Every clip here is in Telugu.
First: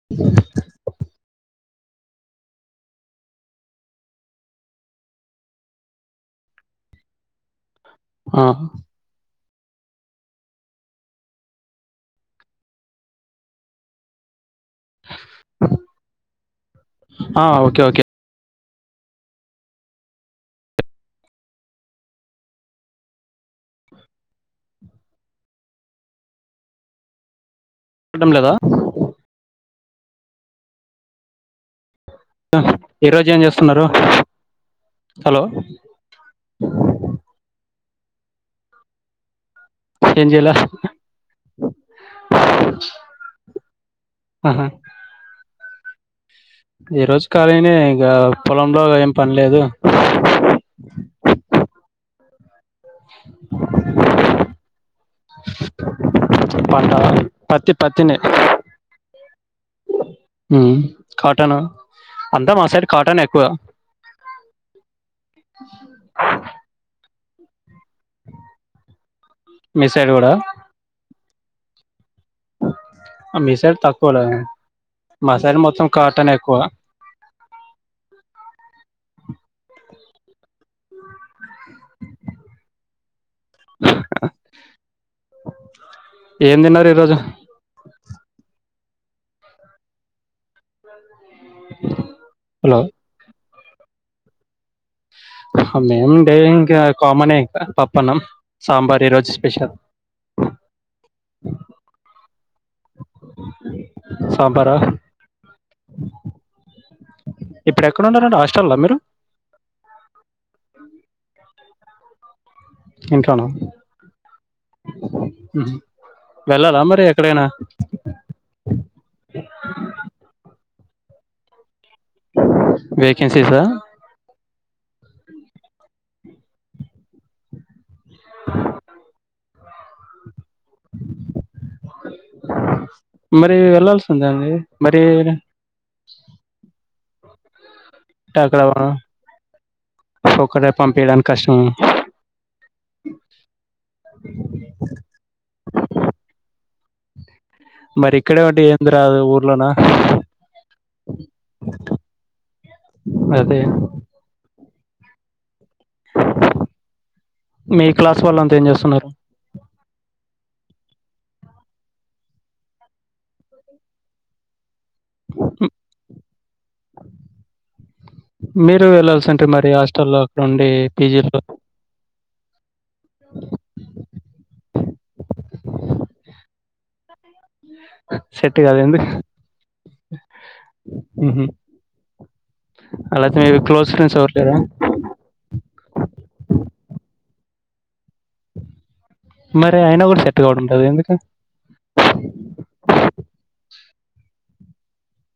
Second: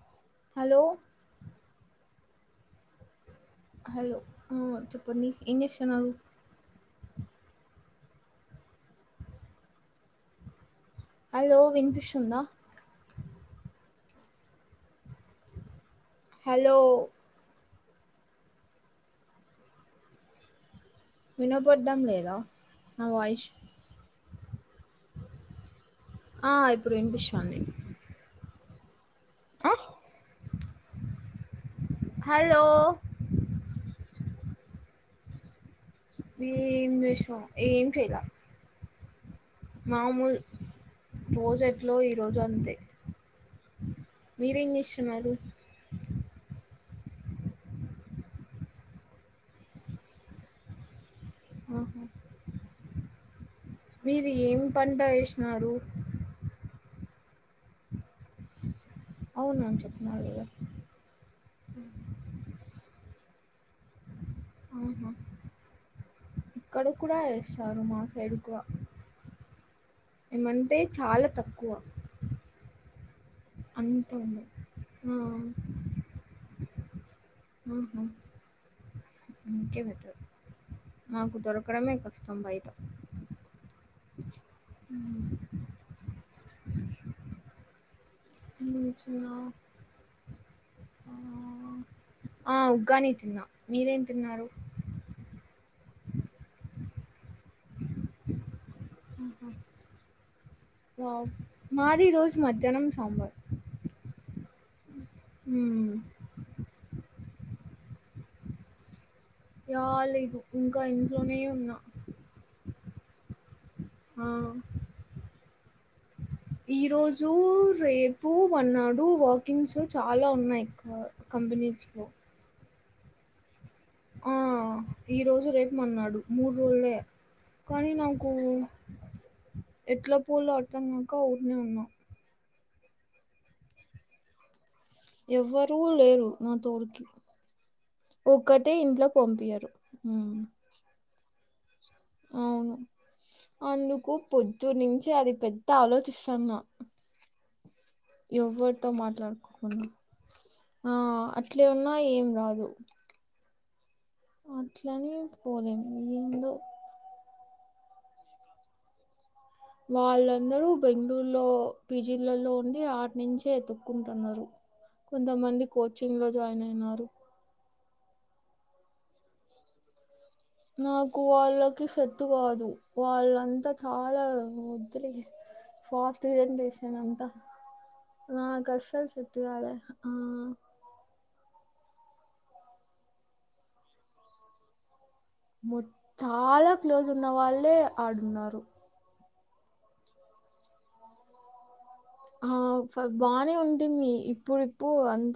[inaudible] హలో హలో అ చెప్పండి ఏం చెస్తున్నారు ఆ హలో విన్పిస్స్తుంద [inaudible] హలో ఆ ఓకే ఓకే వినబడ్డం లేద నా వాయిస్ అ ఇప్పుడు వినిపి [unintelligible] చూడం లేద అ హ అ ఈరోజు ఏం చేస్తున్నారు హలో ఏం చేసవ్ ఏం చేయలా ఏం మామూల్ చేయలే రోజ్ ఎట్లో ఈ రోజు అంతే ఆహా. మీరేం చేస్తున్నారు ఈ రోజు కాలీనే ఇగ పొలంలో ఏం పనిలేదు ఆహా [inaudible] మీరు ఏం పంట ఎసీనారు పంట పత్తి పత్తినే అవును అని చెప్తున్న కదా కాటన అంతా మా సైడ్ కాటనె ఎక్కువ ఆహా ఇక్కడ కూడా వేస్తారు మా [unintelligible] మీ సైడ్ కూడా ఏమంటే చాల తక్కువ మిసైడ్ తక్కువ అంత లే ఉండదు ఆ మసైడ్ మొత్తం కాటనే ఎక్కువ ఉహు అందుకే బెటర్ నాకు దొరకడమే కష్టం బైట ఏం తిన్నారు ఈరోజు [unintelligible] ఆ ఆ హలో ఉగ్గాని తిన్నా మీరేం తిన్నారు అహ మేము డే ఇంకా కామనే ఇంక పప్పనం, సాంబార్ ఈరోజు స్పెషల్ వావ్ మాది రోజు మధ్యాహ్నం సాంబార్ సాంబారా హ్మ్ ఇప్పుడెక్కడున్నారండి హాస్టల్ల మీరు రాలేదు ఇంక ఇంట్లోనే ఉన్నా ఇంట్లోన ఆ ఈ వెళ్ళాలా మరి రోజు ఎక్కడైనా రేప్ పూ మర్నాడు వాకింగ్స్ చాలా ఉన్నయి క కంపెనీస్ లో వేకెన్సీసా ఆ ఈ రోజు, రేపు, మర్నాడు మూడు రోజులే కనీ నాకు ఎట్ల పోలో అర్థంగాక ఊర్కనే ఉన్నా మరీ వెళ్లాల్సింది అండి మరి తూల్లేరు నా తోడుకి ఒక్కటే ఇంట్లో పంపియరు ఉమ్ ఒక్కతే పంపియడానికి కష్టము అవును అందుకు పొద్దున్నించి అది పెద్ద ఆలోచిస్తాన్న మరి ఇక్కడే ఉంటే ఎవర్తో ఏంది రాదు ఊర్లోనా మాట్లాడుకోకుండా ఆ అట్లే ఉన్నా ఏం గాదు అదే అట్లనీ పోలేను ఏందో మీ క్లాస్ వాళ్ అంత ఏం జేస్తున్నరు వాళ్ళందరూ బెంగుళూరులో పీ జీ లల్లో ఉండి ఆట్ నుంచే ఎతుక్కుంటన్నరు కొంతమంది కోచింగ్ లో జాయిన్ అయినారు మీరు వెళ్ళల్సంటే మరి హాస్టల్లో ఉండి నాకు పీజీలో వాళ్ళకి సెట్టు గాదు వాళ్ళంతా చాలా మొద్దులిగా ఫాస్ట్ జనరేషన్ అంతా సెట్ కాదు నాకస్సలు సెట్ట్ గాలే ఉమ్ ఉమ్ హ్ అలాయితే మీ క్లోజ్ ఫ్రెండ్స్ ఎవరు లేరా చాలా క్లోజ్ ఉన్న వాళ్ళే ఆడున్నారు మరి అయినా గూడా సెట్ కావడం లేదు ఎందుకు ఆ ఫ్ బానే ఉంటుంది ఇప్పుడిప్పుడు అంత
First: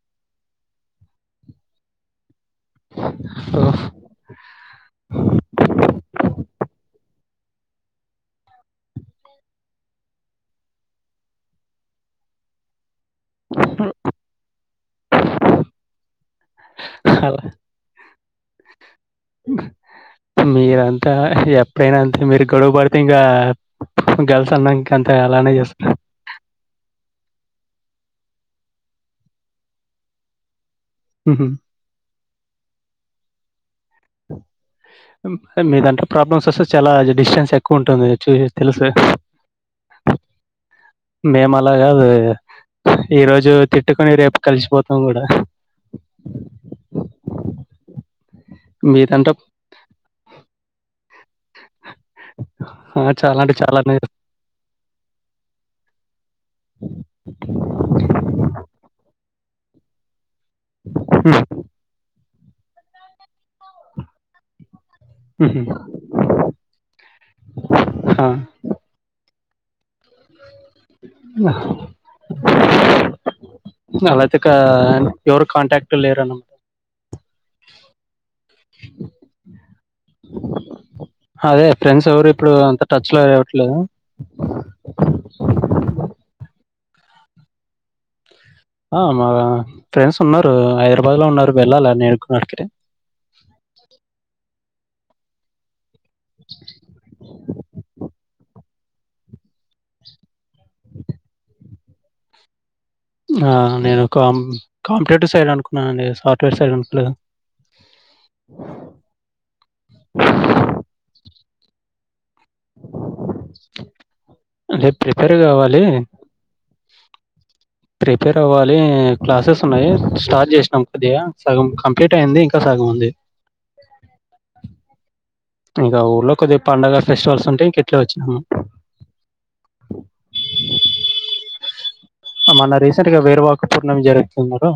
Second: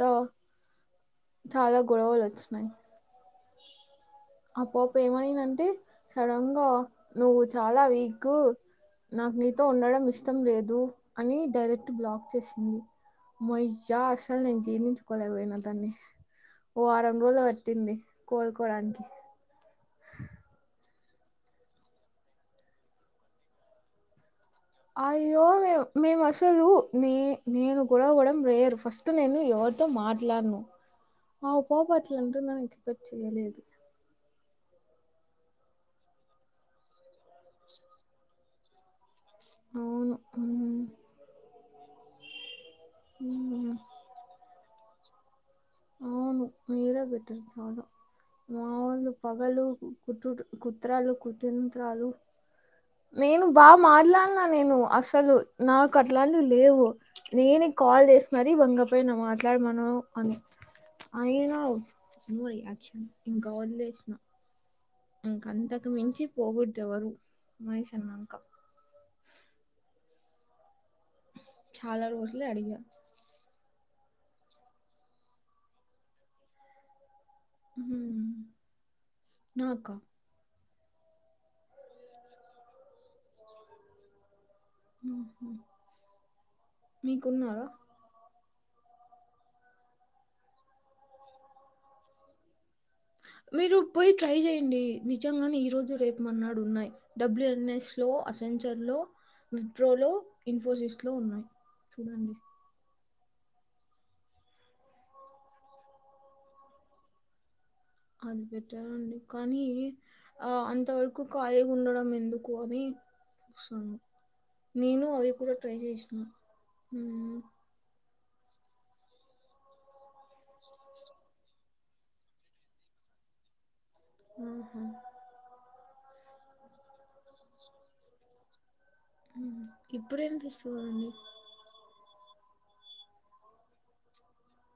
చాలా గొడవలు వచ్చినయి ఓ ఆ పాప ఏమైందంటే సడన్ గా నువ్వు చాలా వీక్ నాకు నీతో ఉండడం ఇష్టం లేదు అని డైరెక్ట్ బ్లాక్ చేసింది మొయ్యా అసలు నేను జీర్ణించుకోలేకపోయినా దాన్ని ఓ వారం అలా రోజులు పట్టింది కోలుకోడానికి మీరంతా ఎప్పుడైనా అంతే మీరు గొడవ పడితే ఇంకా గల్స్ అన్నంక్ అయ్యో మేము మేం అసలు నే నేను గొడవ పడడం రేరు ఫస్ట్ నేను ఎవరితో మాట్లాడను ఉహు ఆ పోపట్ల అంటుందని ఎక్స్పెక్ట్ చెయ్యలేదు ఉమ్ మీదాంట్ల ప్రాబ్లమ్స్ వస్తే చాలా డిస్టెన్స్ ఎక్కువుంటుంది చూసి తెలుసు లే అవును మేము అలా గాదు లే ఈ రోజు మ్మ్ తిట్టుకొని రేపు కలిసిపోతాం గూడా అవును మీరే బెటరు చాల మా వోళ్లు మీరంటే పగలు కుట్ కుత్రలు కుతంత్రాలు ఆ, చాలా నేను అంటే బాగా చాలానే చేస్తారు. మార్లాన్నా నేను అసలు నాకు అట్లాంటివి లేవు నేను కాల్ చేసి మరి వంగపోయిన మాట్లాడమను అని అయినా నో రియాక్షన్ ఇంకా ఒదిలేష్ణ ఇంక ఉహు. అంతకు మించి పోగూడదు ఎవరు మనిష్ ఆ, అన్నాంక చాలా రోజులే అడిగిన అలాతేకా యెవరు కాంటాక్ట్ లేరనో ఊమ్ నాక అదే ఫ్రెండ్స్వరు ఇప్పుడు అంత టచ్ లో ఏవ్వట్లేదు మీకున్నార ఆ మా ఫ్రెండ్స్ ఉన్నారు హైదరాబాద్ లో ఉన్నారు వెళ్ళాల నేడుకున్నడికి మీరు పోయి ట్రై చేయండి నిజంగానే ఈ రోజు రేపు మర్న్నాడు ఉన్నాయి డబ్ల్యూఎన్ఎస్ లో అసెం చర్లో విప్రో లో ఇన్ఫోసిస్ లో ఉన్నాయి చూడండి ఆ నేను కామ్ కాంప్యూటర్ సైడ్ అనుకున్నానండి సాఫ్ట్వేర్ సైడ్ అనుకులేదు అది బెట్టరండి కానీ ఆ అంతవరకు ఖాళీ ఉండడం ఎందుకు అని చూస్తన అంటే నేను అవి ప్రిపేర్ కూడా ట్రై కావాలి చేస్నా ఊమ్ ప్రిపేర్ అవ్వాలి క్లాసెస్ ఉన్నాయి స్టార్ట్ చేసినాం కొద్దిగా సగం కం పీట్ అయింది ఇంకా సగముంది ఆహ్ ఇంకా ఊర్లో కొద్ది పండగ ఫెస్టివల్స్ ఉంటే ఇంకెట్లా వచ్చినాము ఉహు ఇప్పుడేం ఫెస్టివలండి అ మన రీసెంట్ గా వేరువాక పూర్ణమి జరుపుతున్నరు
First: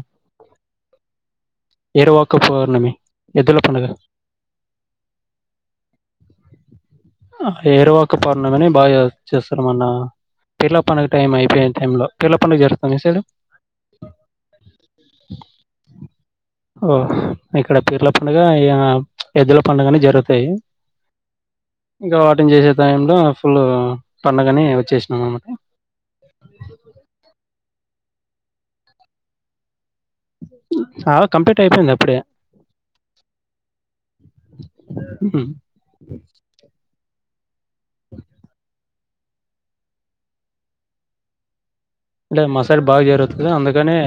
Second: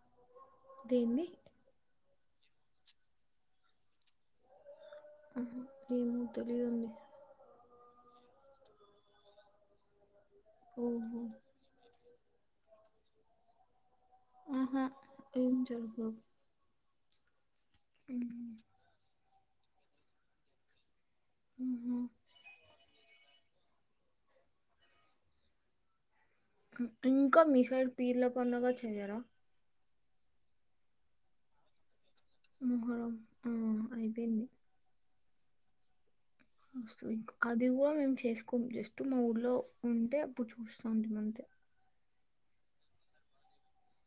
దేంది ఎరువాక పౌర్ణమి ఎద్దుల పండగ అహ ఏమో తెలీదండి అహ్ ఏరువాకపౌర్ణమి అని బాగా చేస్తారు మన్న పీర్ల పండగ ఓహో టైం అయిపోయిన టైంలో పీర్ల పండుగ జరుగుత మీ సైడు ఆహా ఏం జరుగవ్ ఓహ్ ఇక్కడ పీర్ల పండగ మ్మ్. ఇ య ఎద్దుల పండుగని జరుగుతాయి ఆహా. ఇంకా వాటిని చేసే టైంలో ఫుల్లు పండగని వచ్చేసినాం అనమాట ఉం ఇంకా మిసైడ్ పీర్ల పండగ చెయరా ఆ కంప్లీట్ అయిపోయింది అప్పుడే ముహరం ఆ అయిపోయింది ఉహు వస్తు ఇంక్ అది గూడా మేము చేసుకోము జస్ట్ మా ఊళ్ళో ఉంటే అప్పుడు చూస్తా ఉంటమంతే లేదు మ సైడు బాగా జరుగుతది అందుకనే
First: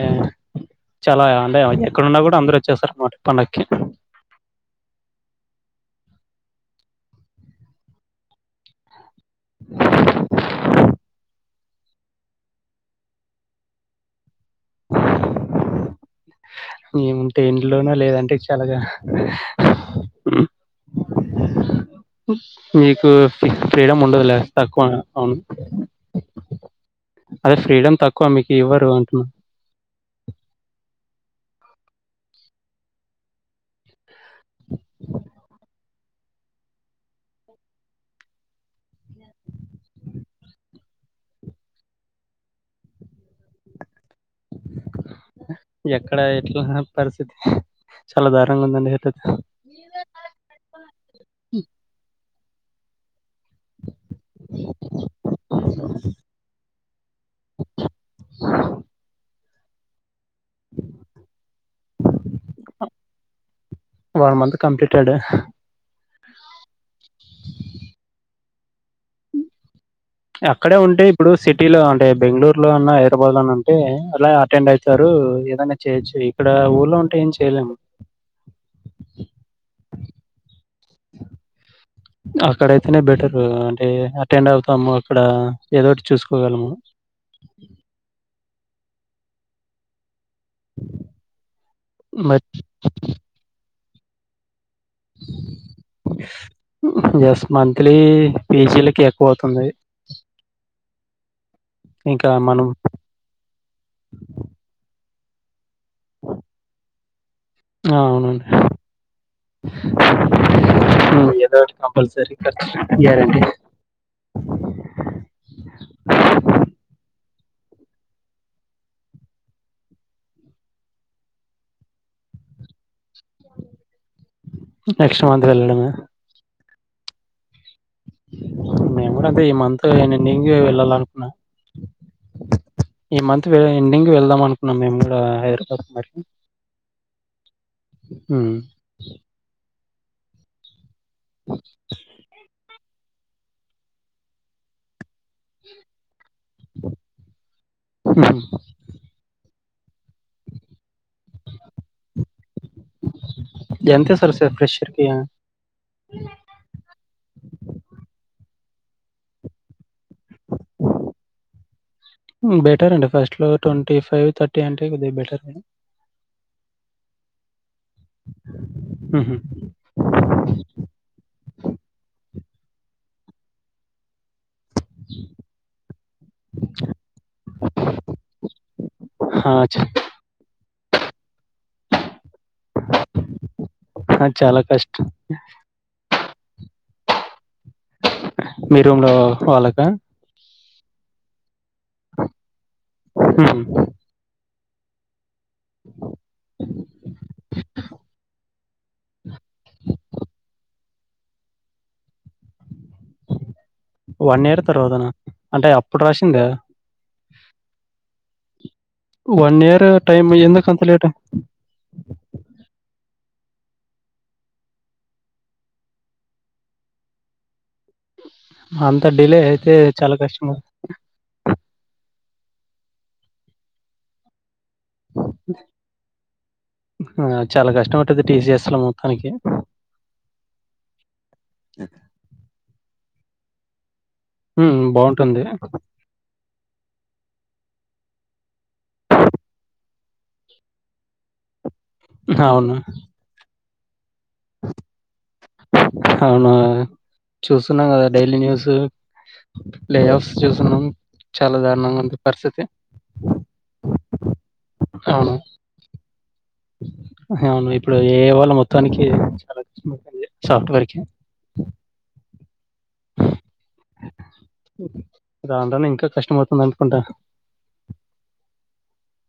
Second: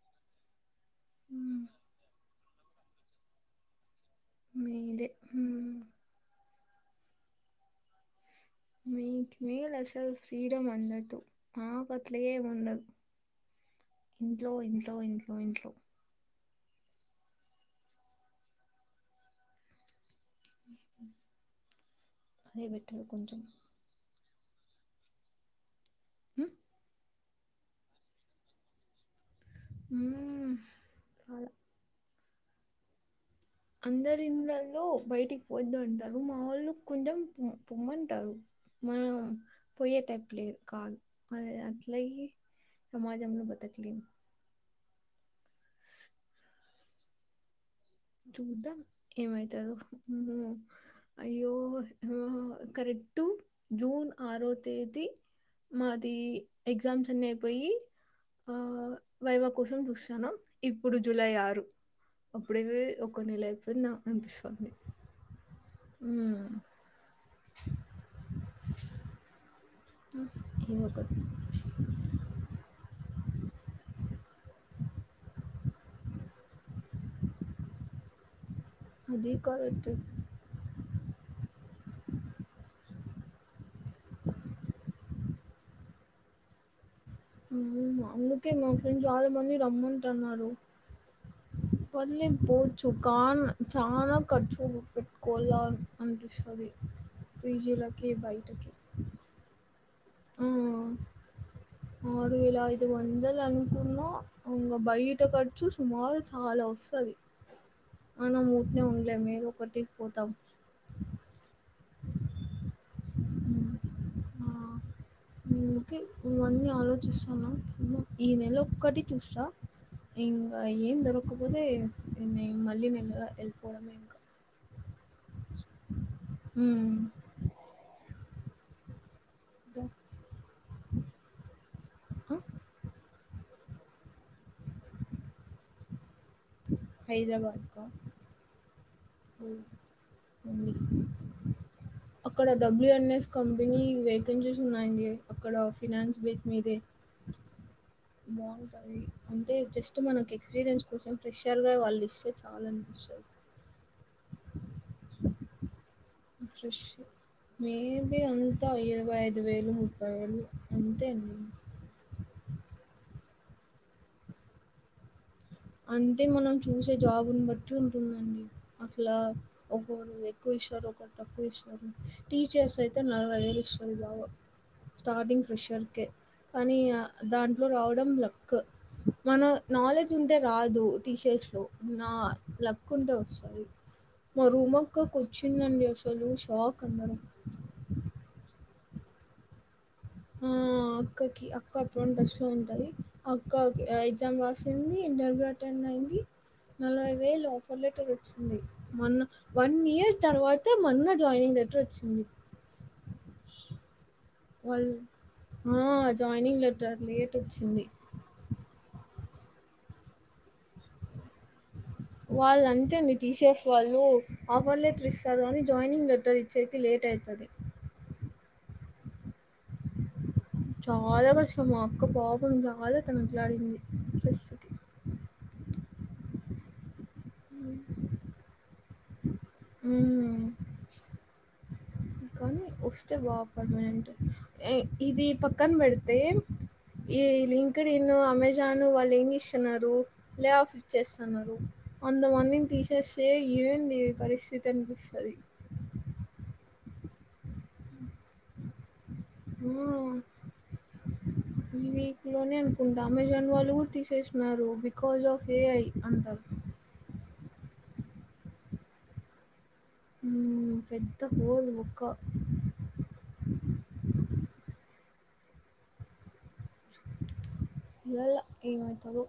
చాలా అంటే ఎక్కడున్నా గూడా అందరు ఒచ్చేస్తారు అన్నమాట పండక్కి మీదే హుమ్ మీకి మేలసలు ఫ్రీడ మందదు మాకట్ల ఏం ఉండదు ఇంట్లో ఇంట్లో ఇంట్లో ఇంట్లో. నేముంటే ఇంట్లోన లేదంటే చల్లగా అదే బెటర్ మీకు కొంచెం ఫ్రీడమ్ ఉండదులే తక్కువ అవును ఉ అదె ఫ్రీడమ్ తక్కువ మీకి ఇవ్వరు అంటున్నా. ఊహ్మ్ అందరి ఇళ్ళలో బయటికి పోవద్దు అంటారు మా వోళ్ళు కొంచెం పొమ్మంటారు మనం పోయే టైపులేదు కాదు మరి అట్లైయి సమాజము లో బతకలేము ఎక్కడా ఎట్లా పరిస్థితి. చాలా దారుణంగ ఉందండి [unintelligible] తెలుసు అయ్యో హో కరెక్టు జూన్ ఆరో తేది. మాదీ ఎగ్జామ్స్ అన్నీ అయిపోయి. ఆ వైవా కోసం చూస్తానం ఇప్పుడు జూలై ఆరు అప్పుడేవ ఒక నెల అయిపోయిందా అని అనిపిస్తోంది. ట్టడు ఊ ఇగ అక్కడే ఇది ఉంటే ఒకటి ఇప్పుడూ సిటీలో ఉం టే బెంగళూరు లో అన్నా హైదరాబాద్లో అన్న ఉంటే అట్లా అటెండ్ అయితరూ ఏదన్నా చేయొచ్చు. ఇక్కడా ఊళ్ళో ఉంటే ఏం చేయలేము. అది కరెక్ట్ అక్కడైతేనే బెటరు అంటే అటెండ్ అవుతాము అక్కడా ఏదోటి చూసుకోగలము. అందుకే మా ఫ్రెండ్స్ చాలా మంది రమ్మంటన్నారు. పర్లేదు బట్ పోవచ్చు కాన్ చానా ఖర్చులూ. పెట్టుకోవాలా అనిపిస్తది పీజీలకి బయటకి. పోతున్నయి ఆ ఇంకా అరు వేలా మనం అయిదు వ వందలు అనుకున్నా ఇంగ బయట ఖర్చు సుమారు చాలా వస్తది. ఆ, అవునా అవునండి మూట్నే ఉండలేం ఏదో ఒకటిక్ పోతాం. ఊ ఏదోటి కంపల్సరి ఖర్చు గ్యారంటి. ఓకే ఇవన్నీ ఆలోచిస్తాన్నా ఏమొ ఈ నెల ఒక్కటి చూస్తా. ఇంగ ఏం దొరక్కపోతే ఎండింగ్ మళ్ళీ నెలలా నెక్స్ట్ మంత్ వెళ్ళడమే హ్ము నేను గూడా అంతే ఈ దా మంతు ఎండింగే వెళ్ళాలనుకున్నా. ఆ! ఈ మంత్ ఎండింగ్ వెళ్దాం అనుకున్నాం మేము కూడా హైదరాబాద్ కు మరి. హైదరాబాద్ కా ఊ పోన్ పోండి అఓ అక్కడ డబ్ల్యూఎన్ఎస్ కంపినీ వేకెన్సీస్ ఉన్నాయండి. అక్కడ ఫినాన్స్ బేస్ మీదే అంటే జస్ట్ మనకి ఎక్స్పీరియన్స్ కోసం ఫ్రెషర్ గా వాళ్ళు ఇస్తే చాలా అనిపిస్తు ఎంత ఇస్తారు సార్ ఫ్రెషర్కి ఫ్రష్ మేబీ అంతా ఇరవై ఐదు వేలు ముప్పై వేలు అంతే అండి బెటర్ అండి ఫస్ట్ లో ట్వంటీ ఫైవ్ థర్టీ అంటే కొద్దిగా బెటర్ అంటే మనం చూసే జాబుని బట్టి ఉంటుందండి అసల ఒకోరు ఎక్కువ ఇస్తారు తక్కువ ఇస్తారు టీచర్స్ అయితే నలభై వేలు ఇస్తది బాగా స్టార్టింగ్ ఫ్రెషర్ కే కానీ దాంట్లో రావడం లక్కు మన నాలెడ్జ్ అయితే రాదు టీసిఎస్ లో నా లక్కు ఉంటే వస్తాది మా చాలా రూమ్ అక్కకూ కష్టం కోచ్చిందండి అసలు షాక్ అందరం మీ రూమ్ లో వాళ్ళక ఆ అక్కకి అక్క అప్పుడు ట్రెస్ట్ లో ఉంటాది అక్క ఎగ్జామ్ రా సింది ఇంటర్వ్యూ అటెండ్ అయింది నలభై వేలు ఆఫర్ లెటర్ వోచ్చింది మొన్న వన్ ఇయర్ తర్వాత మొన్న జాయినింగ్ లెటర్ వొచ్చింది వన్ ఇయర్ వాళ తర్వాతనా అంటే అప్పుడు ఆ రాసిందా జాయినింగ్ లెటర్ లేట్ ఓచ్చింది వన్ ఇయర్ టైమ్ ఎందుకు అంత లేట్ వాళ్లు అంతేండి టీసీఎస్ వాళ్ళు ఆఫర్ లెటర్ ఇస్తారు కాని జాయినింగ్ లెటర్ ఇచ్చేకి లేట్ అయితది అంత డిలే అయితే చాలా కష్టం చాలా కష్టం మా అక్క పాపం చాలా తనట్లాడింది స్ట్రెస్కి ఆ చాలా కష్టమాట టీసీఎస్ లో మొత్తానికి ఉమ్ ఏ కానీ వస్తే బా పర్మనెంట్ హ్మ్. ఇది బావుంటుంది. పక్కన పెడితే ఈ లింక్డిన్ అమెజాన్ వాళ్ళు యేంచేస్తున్నారు లే ఆఫ్ ఇచ్చేస్తున్నారు అంత మందిని అవును. తీసేస్తే ఏంది పరిస్థితి అనిపిస్తది అవునా చూస్తున్నాం కదా డైలీ న్యూస్ ఆ! లే ఆఫ్ చూస్తున్నాం చాలా ఈ దారుణంగా ఉంది వీక్ లోనే పరిస్థితి. అనుకుంటా అమెజాన్ వాళ్ళు కూడా తీసేసినారు బికాస్ అవును. ఆఫ్ ఏఐ అంటా అవును ఇప్పుడు ఏఐ వాళ మొత్తానికి చాలా కష్టమవుతుంది ఉమ్ సాఫ్ట్‌వేర్‌కి. పెద్ద హోల్ బొక్క రాను రాను ఇంకా కష్టం అవుతుంది అనుకుంటా చూడాలా ఏమైతదో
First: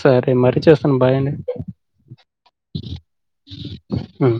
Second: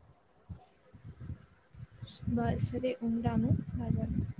సరే మరీ చేస్తాను బాయ్ అండి బాయ్ సరే ఉంటాను బాయ్ బాయ్ హ్మ్.